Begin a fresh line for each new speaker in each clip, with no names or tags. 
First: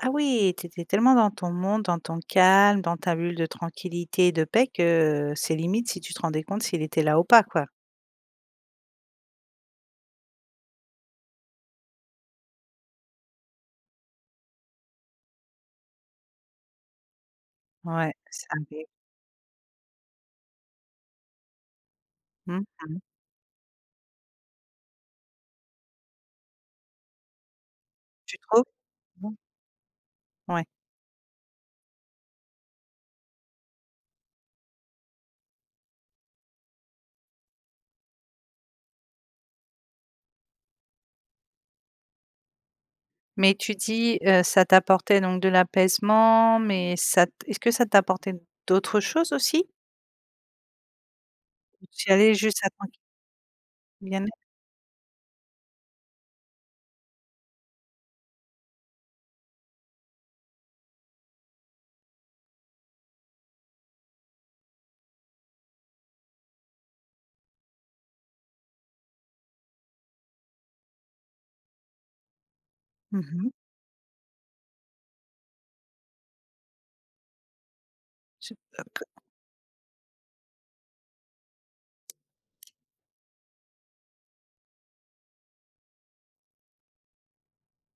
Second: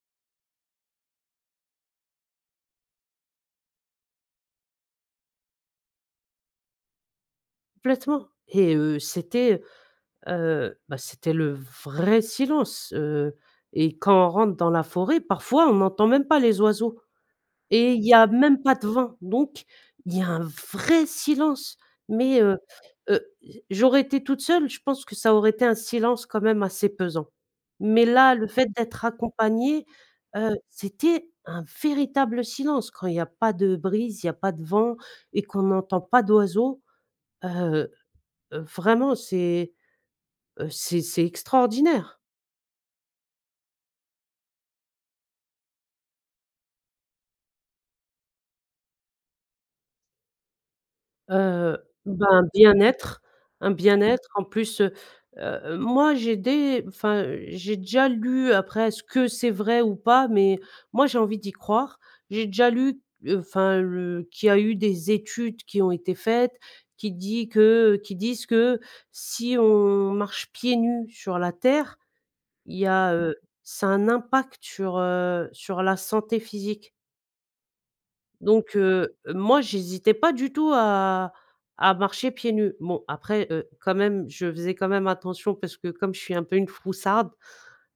Ah oui, tu étais tellement dans ton monde, dans ton calme, dans ta bulle de tranquillité et de paix que c'est limite si tu te rendais compte s'il était là ou pas, quoi?
Complètement. Et heu, c'était, heu heu, bah, c'était le vrai silence, heu, et quand on rentre dans la forêt, parfois, on n'entend même pas les oiseaux et il
Ouais.
y a même pas
[unintelligible]
de vent. Donc il y a un vrai silence. Mais heu
Mmh mh.
heu, j j'aurais été toute seule, je pense que ça aurait été un silence quand même assez pesant. Mais là,
Tu
le
trouves?
fait d'être
Mmh.
accompagnée, heu,
Ouais.
c'était un véritable silence quand il y a pas de brise, il y a pas de vent et qu'on n'entend pas d'oiseaux, heu heu, vraiment, c'est, heu, c'est c'est extraordinaire.
Mais tu dis, heu, ça t'apportait donc de l'apaisement, mais ça t est-ce que ça t'apportait d'autres choses aussi?
Heu,
Ou tu y
bah,
allais
un
juste, ça tranq
bien-être, un
Bien
bien-être
être.
en plus, heu heu, moi j'ai dé enfin j'ai déjà lu après est-ce que c'est vrai ou pas? Mais moi j'ai envie d'y croire, j'ai déjà lu, enfin, le qu'il y a eu des études qui ont été faites, qui dit que qui disent que si on marche pieds nus sur la terre, il y a,
Mmh
heu,
mh.
ça a un impact sur, heu, sur la santé physique.
Je
Donc
[unintelligible]
heu, moi, j'hésitais pas du tout à à marcher pieds nus. Bon après, heu, quand même, je faisais quand même attention parce que comme je suis un peu une froussarde,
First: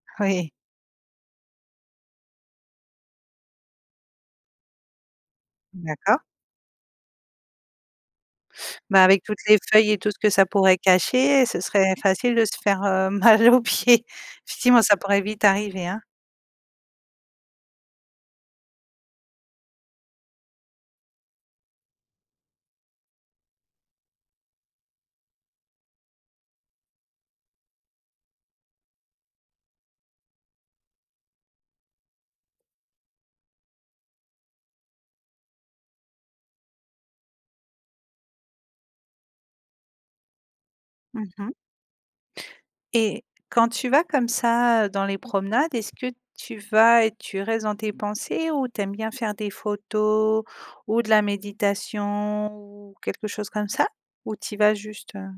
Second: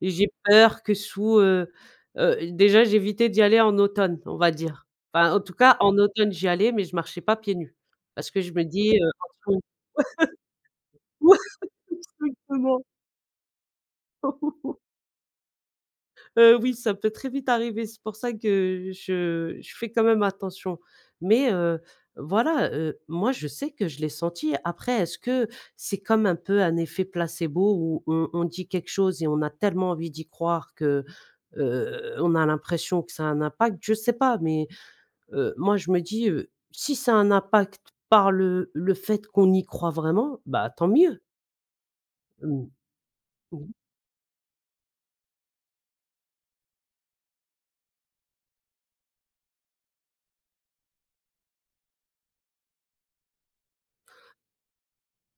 j'ai
Oui.
peur que sous, heu heu, déjà j'évitais d'y aller en automne, on va dire. Enfin en tout cas, en
D'accord.
automne, j'y allais, mais je marchais pas pieds nus. Parce que je me dis,
Bah,
heu,
avec toutes les
[unintelligible]
feuilles et tout ce que ça pourrait cacher, ce serait facile de se faire,
Exactement.
heu, mal aux pieds. Effectivement, ça pourrait vite arriver, hein.
Heu oui, ça peut très vite arriver, c'est pour ça que je je fais quand même attention. Mais heu, voilà heu, moi je sais que je l'ai senti. Après, est-ce que c'est comme un peu un effet placebo où on on dit quelque chose et on a tellement envie d'y croire que, heu, on a l'impression que ça a un impact? Je sais pas, mais, heu, moi je me dis, heu: «Si ça a un impact par le le fait qu'on y croit vraiment, bah, tant mieux».
Mmh mh.
Mmh.
Et quand
Mmh.
tu vas comme ça, dans les promenades, est-ce que tu vas et tu restes dans tes pensées ou tu aimes bien faire des photos ou de la méditation ou quelque chose comme ça ou tu y vas juste, heu?